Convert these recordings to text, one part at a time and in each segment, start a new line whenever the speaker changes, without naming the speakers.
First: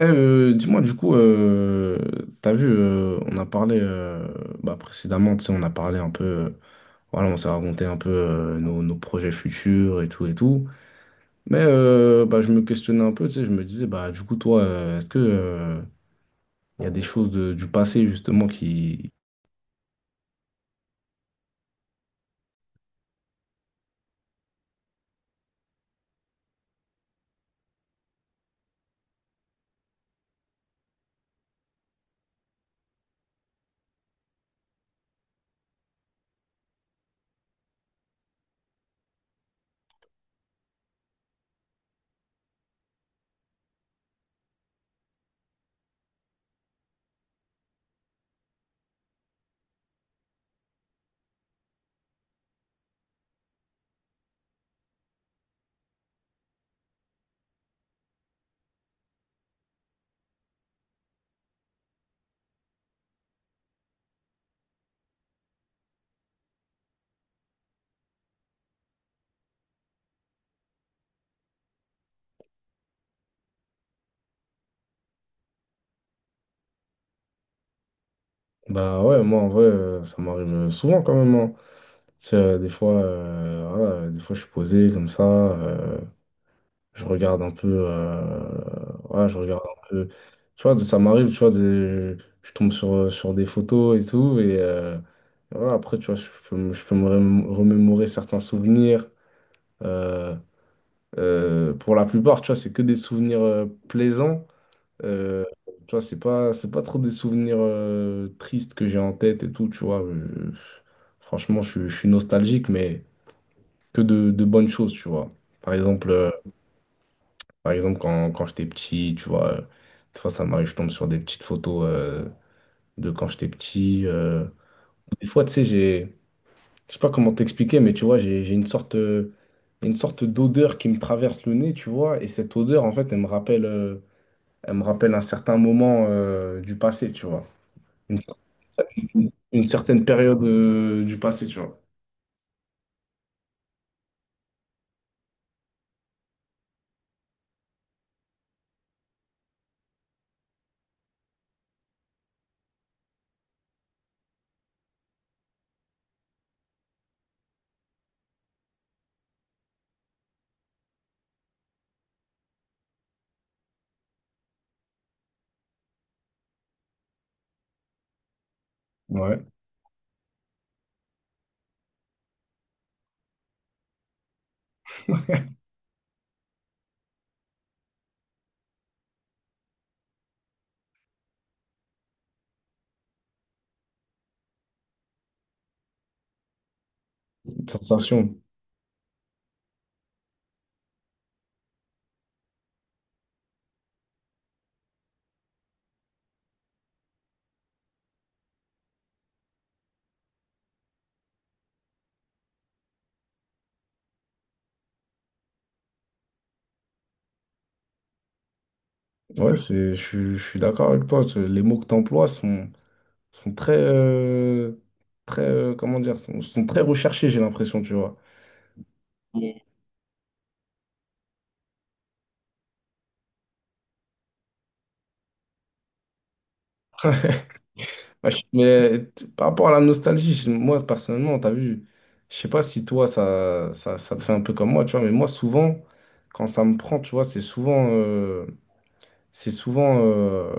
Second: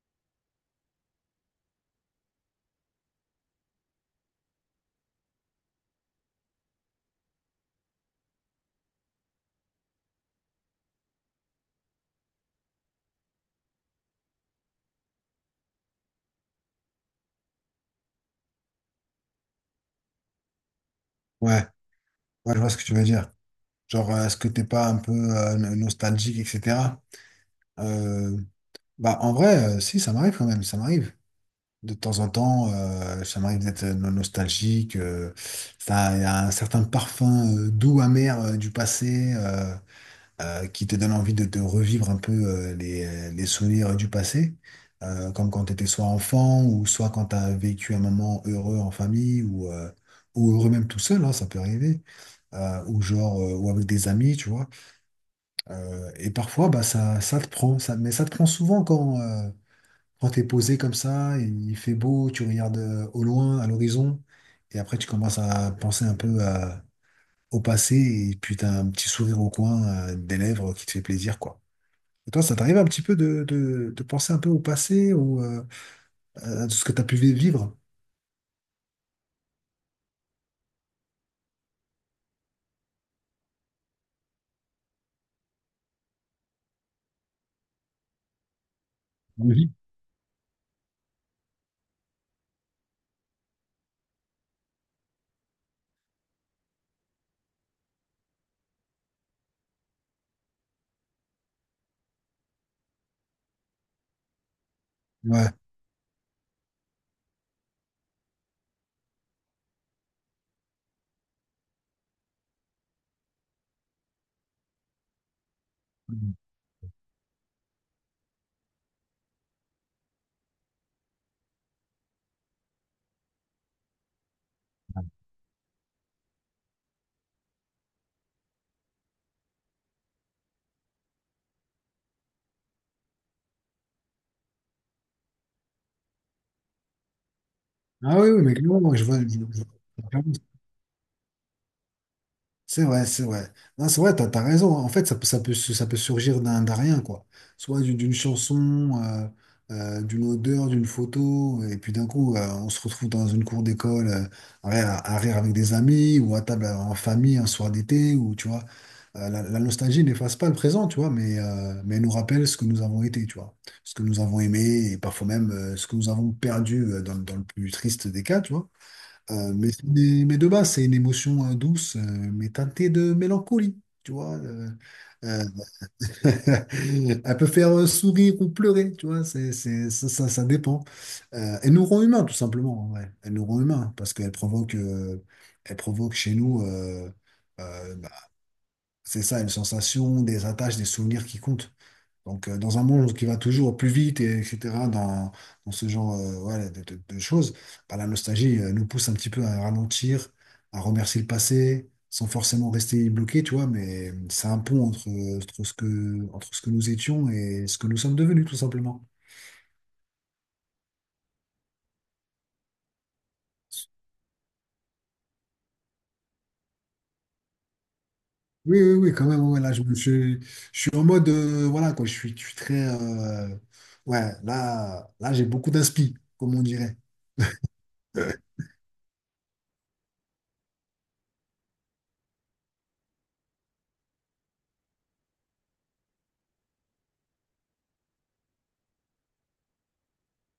Dis-moi, du coup, t'as vu, on a parlé précédemment, tu sais, on a parlé un peu, voilà, on s'est raconté un peu nos, nos projets futurs et tout et tout. Mais je me questionnais un peu, tu sais, je me disais, bah, du coup, toi, est-ce que y a des choses du passé, justement, qui.
Ouais, ouais, je vois ce que tu veux dire. Genre, est-ce que t'es pas un peu nostalgique, etc. Euh, bah, en vrai, si, ça m'arrive quand même, ça m'arrive. De temps en temps, ça m'arrive d'être nostalgique. Ça, il y a un certain parfum doux, amer du passé. Qui te donne envie de te revivre un peu les souvenirs du passé, comme quand tu étais soit enfant ou soit quand tu as vécu un moment heureux en famille ou heureux même tout seul, hein, ça peut arriver, ou avec des amis, tu vois. Et parfois, bah, ça te prend, ça, mais ça te prend souvent quand tu es posé comme ça, il fait beau, tu regardes au loin, à l'horizon, et après tu commences à penser un peu au passé, et puis tu as un petit sourire au coin des lèvres qui te fait plaisir, quoi. Et toi, ça t'arrive un petit peu de penser un peu au passé ou à tout ce que tu as pu vivre?
Bah ouais, moi, en vrai, ça m'arrive souvent quand même, hein. Tu sais, des fois, voilà, des fois, je suis posé comme ça. Je regarde un peu. Ouais, je regarde
Oui.
un peu. Tu vois, ça m'arrive, tu vois, je tombe sur, sur des photos et tout. Et voilà, après, tu vois, je peux, je peux me remémorer certains souvenirs. Euh, pour la plupart, tu vois, c'est que des souvenirs plaisants. Euh,
Ouais.
Tu vois, c'est pas trop des souvenirs tristes que j'ai en tête et tout, tu vois. Franchement, je suis nostalgique, mais que de bonnes choses, tu vois. Par exemple. Par exemple, quand j'étais petit, tu vois, des fois ça m'arrive, je tombe sur des petites photos de quand j'étais petit. Des fois, tu sais, je sais pas comment t'expliquer, mais tu vois, j'ai une sorte d'odeur qui me traverse le nez, tu vois, et cette odeur, en fait, elle me rappelle un certain moment du passé, tu vois,
Ah
une,
oui, oui, mais clairement, moi, je vois, vois-
une certaine période du passé, tu vois.
C'est vrai, c'est vrai. Non, c'est vrai, t'as raison. En fait, ça peut, ça peut surgir d'un rien, quoi. Soit d'une chanson, d'une odeur, d'une photo, et puis d'un coup, on se retrouve dans une cour d'école, à rire avec des amis, ou à table en famille un soir d'été, ou tu vois. La nostalgie n'efface pas le présent, tu vois, mais elle nous rappelle ce que nous avons été, tu vois. Ce que nous avons aimé, et parfois même ce que nous avons perdu dans le plus triste des cas, tu vois.
Ouais,
Euh, mais, c'est mais de base, c'est une émotion douce, mais teintée de mélancolie, tu vois. Euh, Elle peut faire sourire ou pleurer, tu vois, ça dépend. Elle nous rend humains, tout simplement, ouais. Elle nous rend humains, parce qu'elle provoque, elle provoque chez nous,
une
bah,
sensation.
c'est ça, une sensation, des attaches, des souvenirs qui comptent. Donc, dans un monde qui va toujours au plus vite, et, etc., dans ce genre voilà, de choses, bah, la nostalgie nous pousse un petit peu à ralentir, à remercier le passé, sans forcément rester bloqué, tu vois, mais c'est un pont entre ce que nous étions et ce que nous sommes devenus, tout simplement.
Ouais, c'est, je suis d'accord avec toi. Les mots que tu emploies sont, sont très, très comment dire, sont, sont très recherchés, j'ai l'impression, tu vois.
Oui, oui, oui, quand même, ouais,
Ouais,
là, je, me suis- je suis en mode, voilà, quoi, je suis très, ouais, j'ai beaucoup d'inspi, comme on dirait.
moi, mais par rapport à la nostalgie, moi personnellement, t'as vu, je sais pas si toi ça, ça, ça te fait un peu comme moi, tu vois, mais moi souvent, quand ça me prend, tu vois, c'est souvent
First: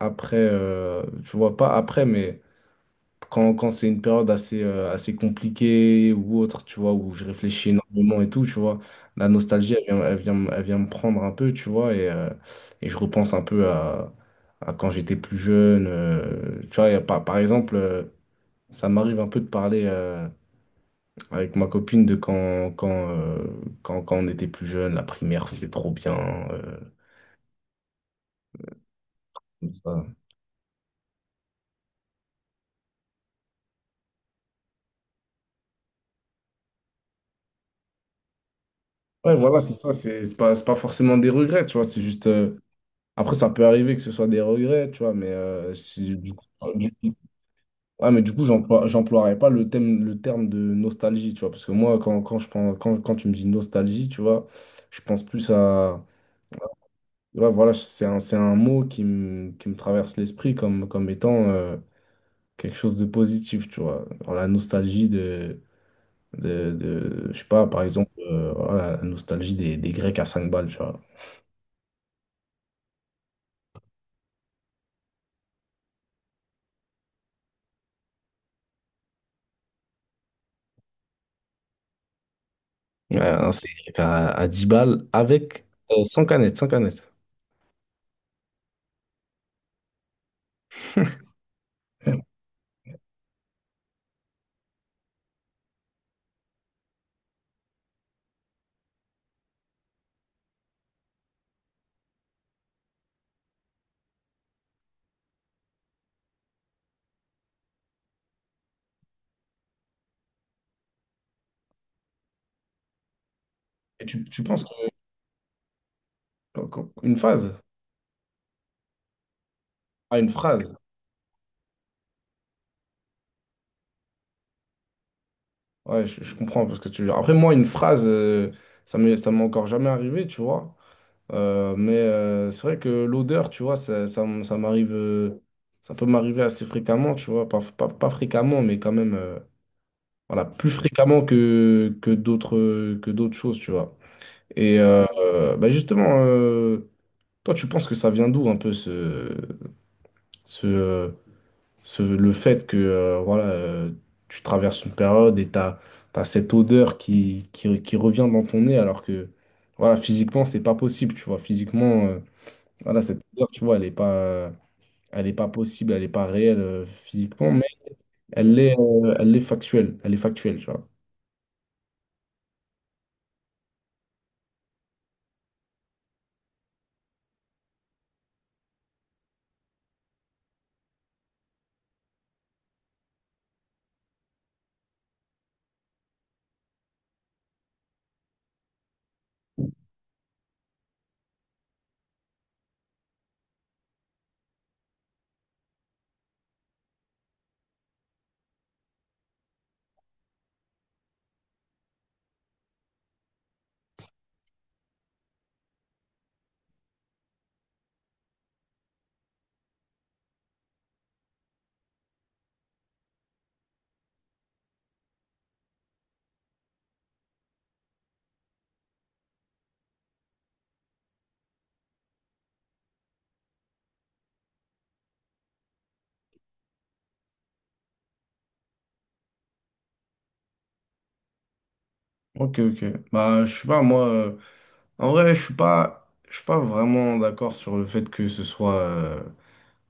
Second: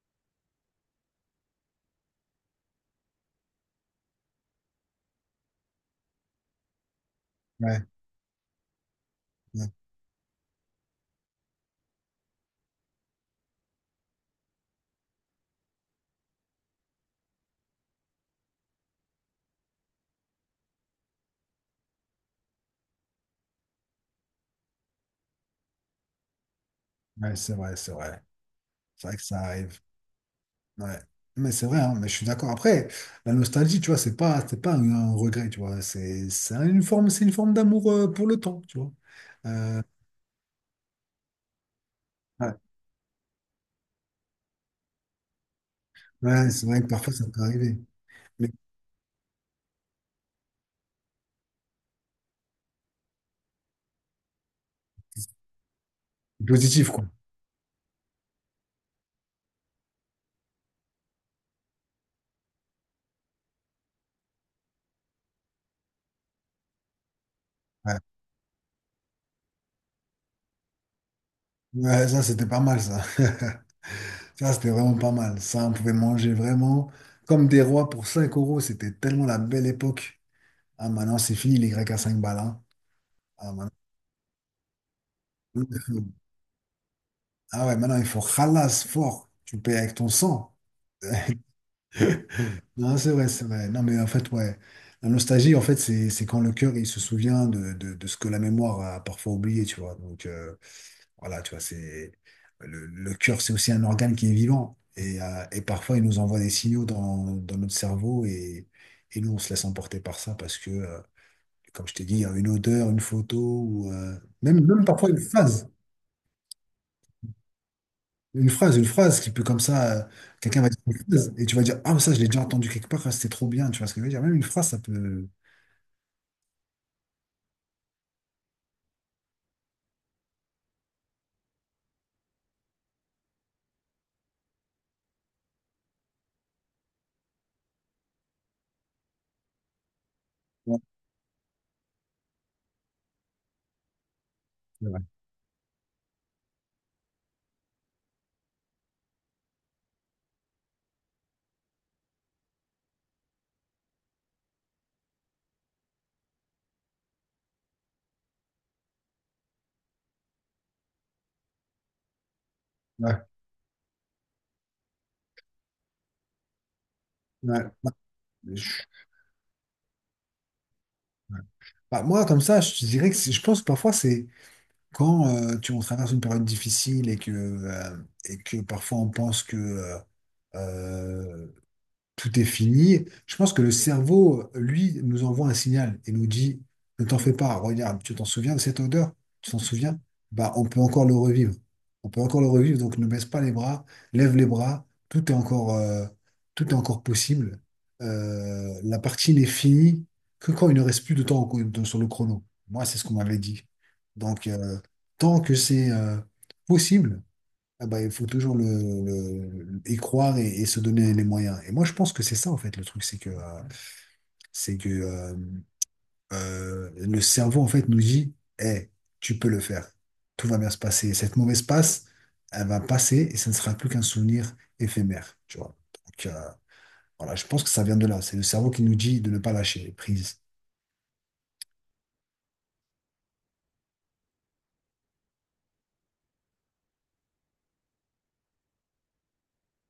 après, tu vois, pas après, mais quand, quand c'est une période assez, assez compliquée ou autre, tu vois, où je réfléchis
Ouais,
énormément et tout, tu vois, la
ouais,
nostalgie, elle vient me prendre un peu, tu vois, et je repense un peu à quand j'étais plus jeune. Tu vois, et par, par exemple, ça m'arrive un peu de parler avec ma copine de quand, quand on était plus jeune, la primaire, c'était trop bien. euh,
ouais, c'est vrai, c'est vrai. C'est vrai que ça
Tout
arrive.
ça.
Ouais, mais c'est vrai, hein, mais je suis d'accord. Après, la nostalgie, tu vois, c'est pas un regret, tu vois. C'est une forme d'amour pour le temps, tu vois.
Ouais, voilà, c'est
Euh,
ça, c'est pas forcément des regrets, tu vois, c'est juste.
ouais,
Après, ça peut arriver que ce soit des regrets, tu vois, mais du coup,
ouais, c'est vrai que parfois ça peut arriver.
ouais, mais du coup,
Mais
j'emploierais pas le thème, le terme de nostalgie, tu vois, parce que moi, quand, quand je pense, quand, quand tu me dis nostalgie, tu vois, je pense plus à,
positif, quoi.
ouais, voilà, c'est un mot qui me traverse l'esprit comme, comme étant quelque chose de positif, tu vois. Alors, la nostalgie de, je sais pas, par
Ouais,
exemple, voilà, la nostalgie des Grecs à 5 balles, tu vois.
ouais, ça, c'était pas mal, ça. Ça, c'était vraiment pas mal. Ça, on pouvait manger vraiment comme des rois pour 5 euros. C'était tellement la belle époque. Ah, maintenant, c'est fini, les Grecs à 5 balles. Hein.
Ouais, un
Ah, maintenant-
steak à 10 balles avec sans canette, sans canette.
Ah ouais, maintenant, il faut ralasse fort. Tu payes avec ton sang.
Euh,
Non, c'est vrai, c'est vrai. Non, mais en fait, ouais. La nostalgie, en fait, c'est quand le cœur, il se souvient de ce que la mémoire a parfois oublié, tu vois. Donc, voilà, tu vois, c'est... le cœur, c'est aussi un organe qui est vivant. Et parfois, il nous envoie des signaux dans notre cerveau et nous, on se laisse emporter par ça parce que, comme je t'ai dit, il y a une odeur, une photo ou...
Et tu penses
même parfois une phrase.
une phase?
Une phrase qui peut comme ça...
Ah, une
quelqu'un va
phrase.
dire une phrase et tu vas dire, ah, ça, je l'ai déjà entendu quelque part, ah, c'était trop bien, tu vois ce que je veux dire. Même une phrase, ça peut...
Ouais, je comprends parce que tu. Après, moi, une phrase, ça m'est encore jamais arrivé, tu vois. Mais c'est vrai que l'odeur, tu vois, ça, ça m'arrive. Ça peut m'arriver assez fréquemment, tu vois. Pas, pas, pas fréquemment, mais quand même. Voilà, plus fréquemment que, que d'autres choses, tu vois. Et
Ouais,
bah justement, toi, tu penses que ça vient d'où un peu ce, ce, le fait que voilà, tu traverses une période et tu as, cette odeur qui revient dans ton nez alors que voilà, physiquement, c'est pas possible, tu vois. Physiquement, voilà,
ouais,
cette odeur, tu vois, elle est pas possible, elle est pas réelle physiquement,
ouais.
mais
Bah, je-
elle est factuelle, tu vois.
ouais. Bah, moi, comme ça, je pense que parfois, c'est quand on traverse une période difficile et que parfois on pense que euh, tout est fini. Je pense que le cerveau, lui, nous envoie un signal et nous dit, ne t'en fais pas, regarde, tu t'en souviens de cette odeur? Tu t'en souviens? Bah, on peut encore le revivre. On peut encore le revivre, donc ne baisse pas les bras, lève les bras, tout est encore possible. La partie n'est finie que quand il ne reste plus de temps sur le chrono. Moi, c'est ce qu'on m'avait dit. Donc, tant que c'est possible, ah bah, il faut toujours y croire et se donner les moyens. Et moi, je pense que c'est ça, en fait, le truc, c'est que le cerveau, en fait, nous dit, eh, tu peux le faire. Tout va bien se passer. Cette mauvaise passe, elle va passer et ça ne sera plus qu'un souvenir éphémère, tu vois. Donc, voilà, je pense que ça vient de là. C'est le cerveau qui nous dit de ne pas lâcher prise.
Ok, ok. Bah, je sais pas, moi, en vrai, je suis pas vraiment d'accord sur le fait que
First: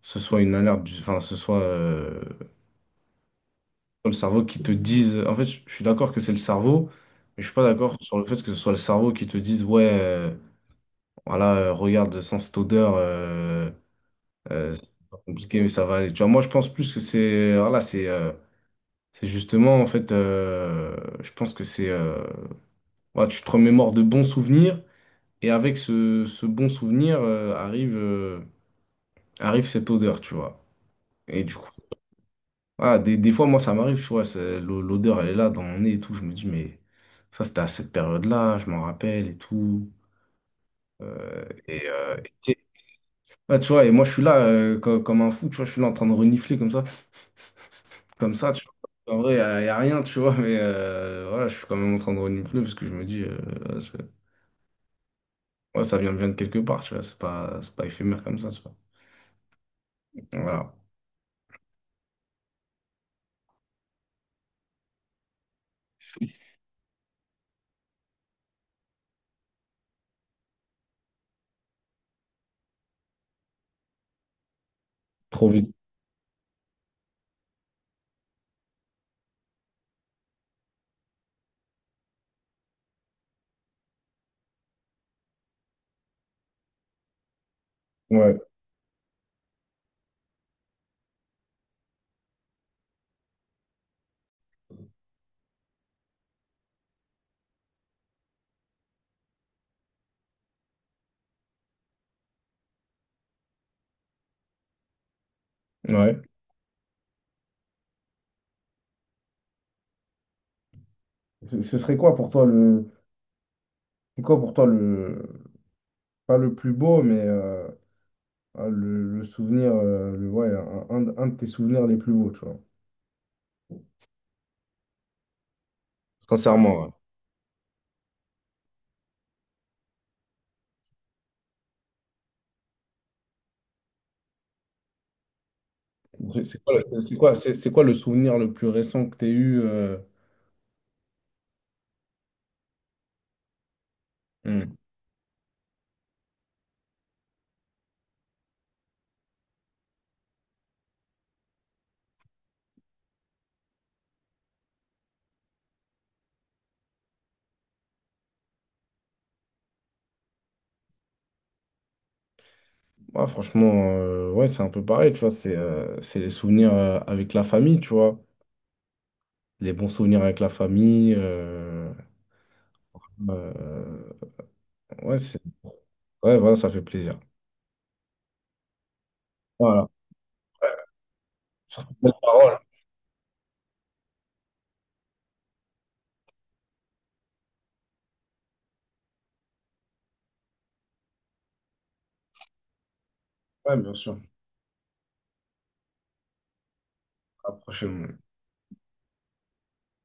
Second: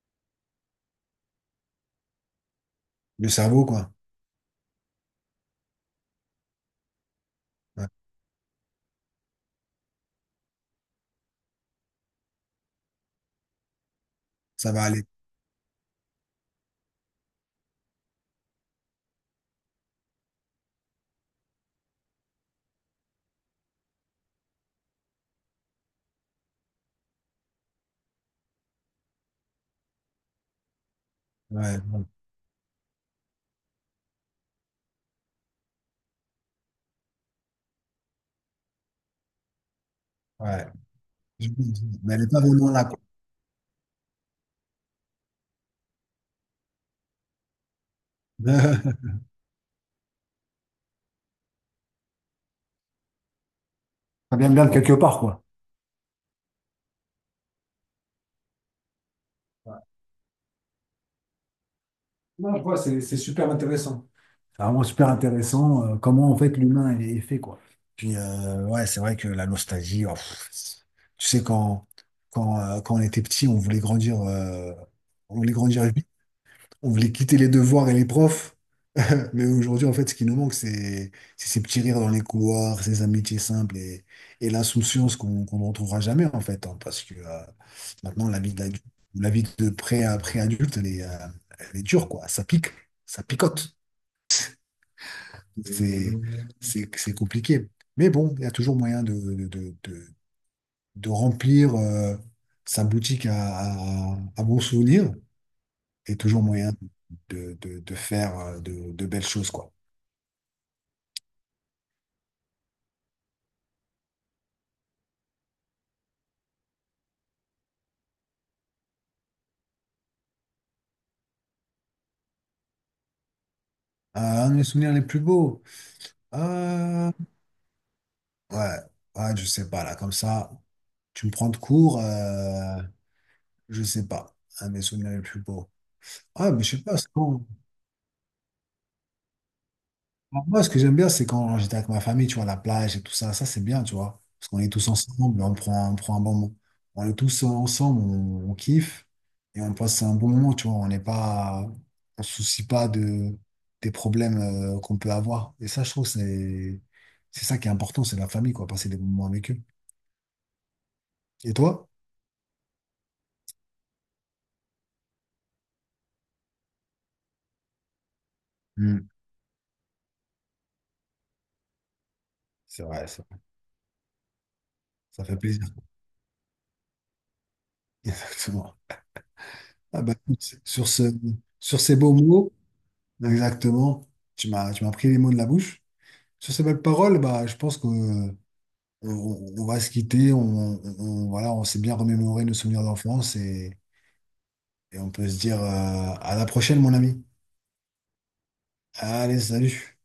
ce soit une alerte, enfin, ce soit,
Le cerveau, quoi.
le cerveau qui te dise. En fait, je suis d'accord que c'est le cerveau, mais je suis pas
Ouais,
d'accord sur le fait que ce soit le cerveau qui te dise, ouais, voilà, regarde, sans cette odeur,
ça va aller.
c'est pas compliqué, mais ça va aller. Tu vois, moi, je pense plus que c'est, voilà, c'est justement, en fait, je pense que c'est, voilà, tu te remémores de bons souvenirs, et avec ce, ce bon souvenir, arrive, arrive cette odeur, tu vois. Et du coup,
Ouais, ouais.
ah, des fois, moi, ça m'arrive, tu vois, l'odeur, elle est là dans mon nez et tout. Je me dis, mais ça, c'était à cette période-là, je m'en rappelle et tout.
Ouais.
Euh, et,
Mais
euh,
elle n'est pas
et-
vraiment là, quoi.
ouais, tu vois, et moi, je suis là comme un fou, tu vois, je suis là en train de renifler comme ça, tu vois. En vrai, y a rien, tu vois, mais voilà, je suis quand même en train de renifler parce que je me dis, ouais, je-
Ça vient bien de quelque part, quoi.
ouais, vient de quelque part, tu vois, c'est pas éphémère comme ça, tu vois. Voilà.
Non, ouais, c'est super intéressant. C'est vraiment super intéressant, comment en fait l'humain est fait, quoi. Puis, ouais, c'est vrai que la nostalgie, oh, pff, tu sais, quand on était petit, on
Trop
voulait
vite.
grandir vite, on voulait quitter les devoirs et les profs. Mais aujourd'hui, en fait, ce qui nous manque, c'est ces petits rires dans les couloirs, ces amitiés simples et l'insouciance qu'on ne retrouvera jamais, en fait. Hein, parce que maintenant,
Ouais,
la vie d'adulte, la vie de pré-adulte, elle est dure, quoi. Ça pique, ça picote. C'est c'est compliqué. Mais bon, il y a toujours moyen de remplir sa boutique à bons souvenirs et
ouais.
toujours moyen de faire de belles choses, quoi.
Ce serait quoi pour toi le. C'est quoi pour toi le. Pas le plus beau, mais. Ah, le souvenir, ouais, un, un de tes souvenirs les plus beaux, tu vois.
Ah, un de mes souvenirs les plus beaux.
Sincèrement,
Euh, ouais, ouais, je sais pas, là, comme ça, tu me prends de court, je sais pas, un de mes souvenirs les plus beaux.
ouais.
Ah,
C'est
mais
quoi,
je sais pas, c'est
c'est quoi,
quand?
c'est quoi le souvenir le plus récent que tu as eu
Alors, moi, ce que j'aime bien, c'est quand j'étais avec ma famille, tu vois, la plage et tout ça, ça c'est bien, tu vois, parce qu'on est
hmm.
tous ensemble, on prend un bon moment. On est tous ensemble, on kiffe et on passe un bon moment, tu vois, on se soucie pas de, des problèmes qu'on peut avoir. Et ça, je trouve, c'est ça qui est important, c'est la famille, quoi, passer des bons moments avec eux. Et toi?
Ouais, franchement, ouais, c'est un peu pareil, tu vois. C'est les souvenirs avec la famille, tu vois.
Hmm.
Les bons souvenirs avec la famille.
C'est vrai, ça,
Euh, ouais,
ça fait
c'est,
plaisir.
ouais, voilà, ça fait plaisir.
Exactement.
Voilà.
Ah bah, écoute, sur ce, sur
Sur
ces
cette
beaux
belle
mots,
parole.
exactement, tu m'as pris les mots de la bouche. Sur ces belles paroles, bah, je pense que on- va se quitter. On, voilà, on s'est bien remémoré nos souvenirs d'enfance
Ouais, bien sûr.
et on peut se dire à la prochaine, mon ami.
À la prochaine.
Allez, salut.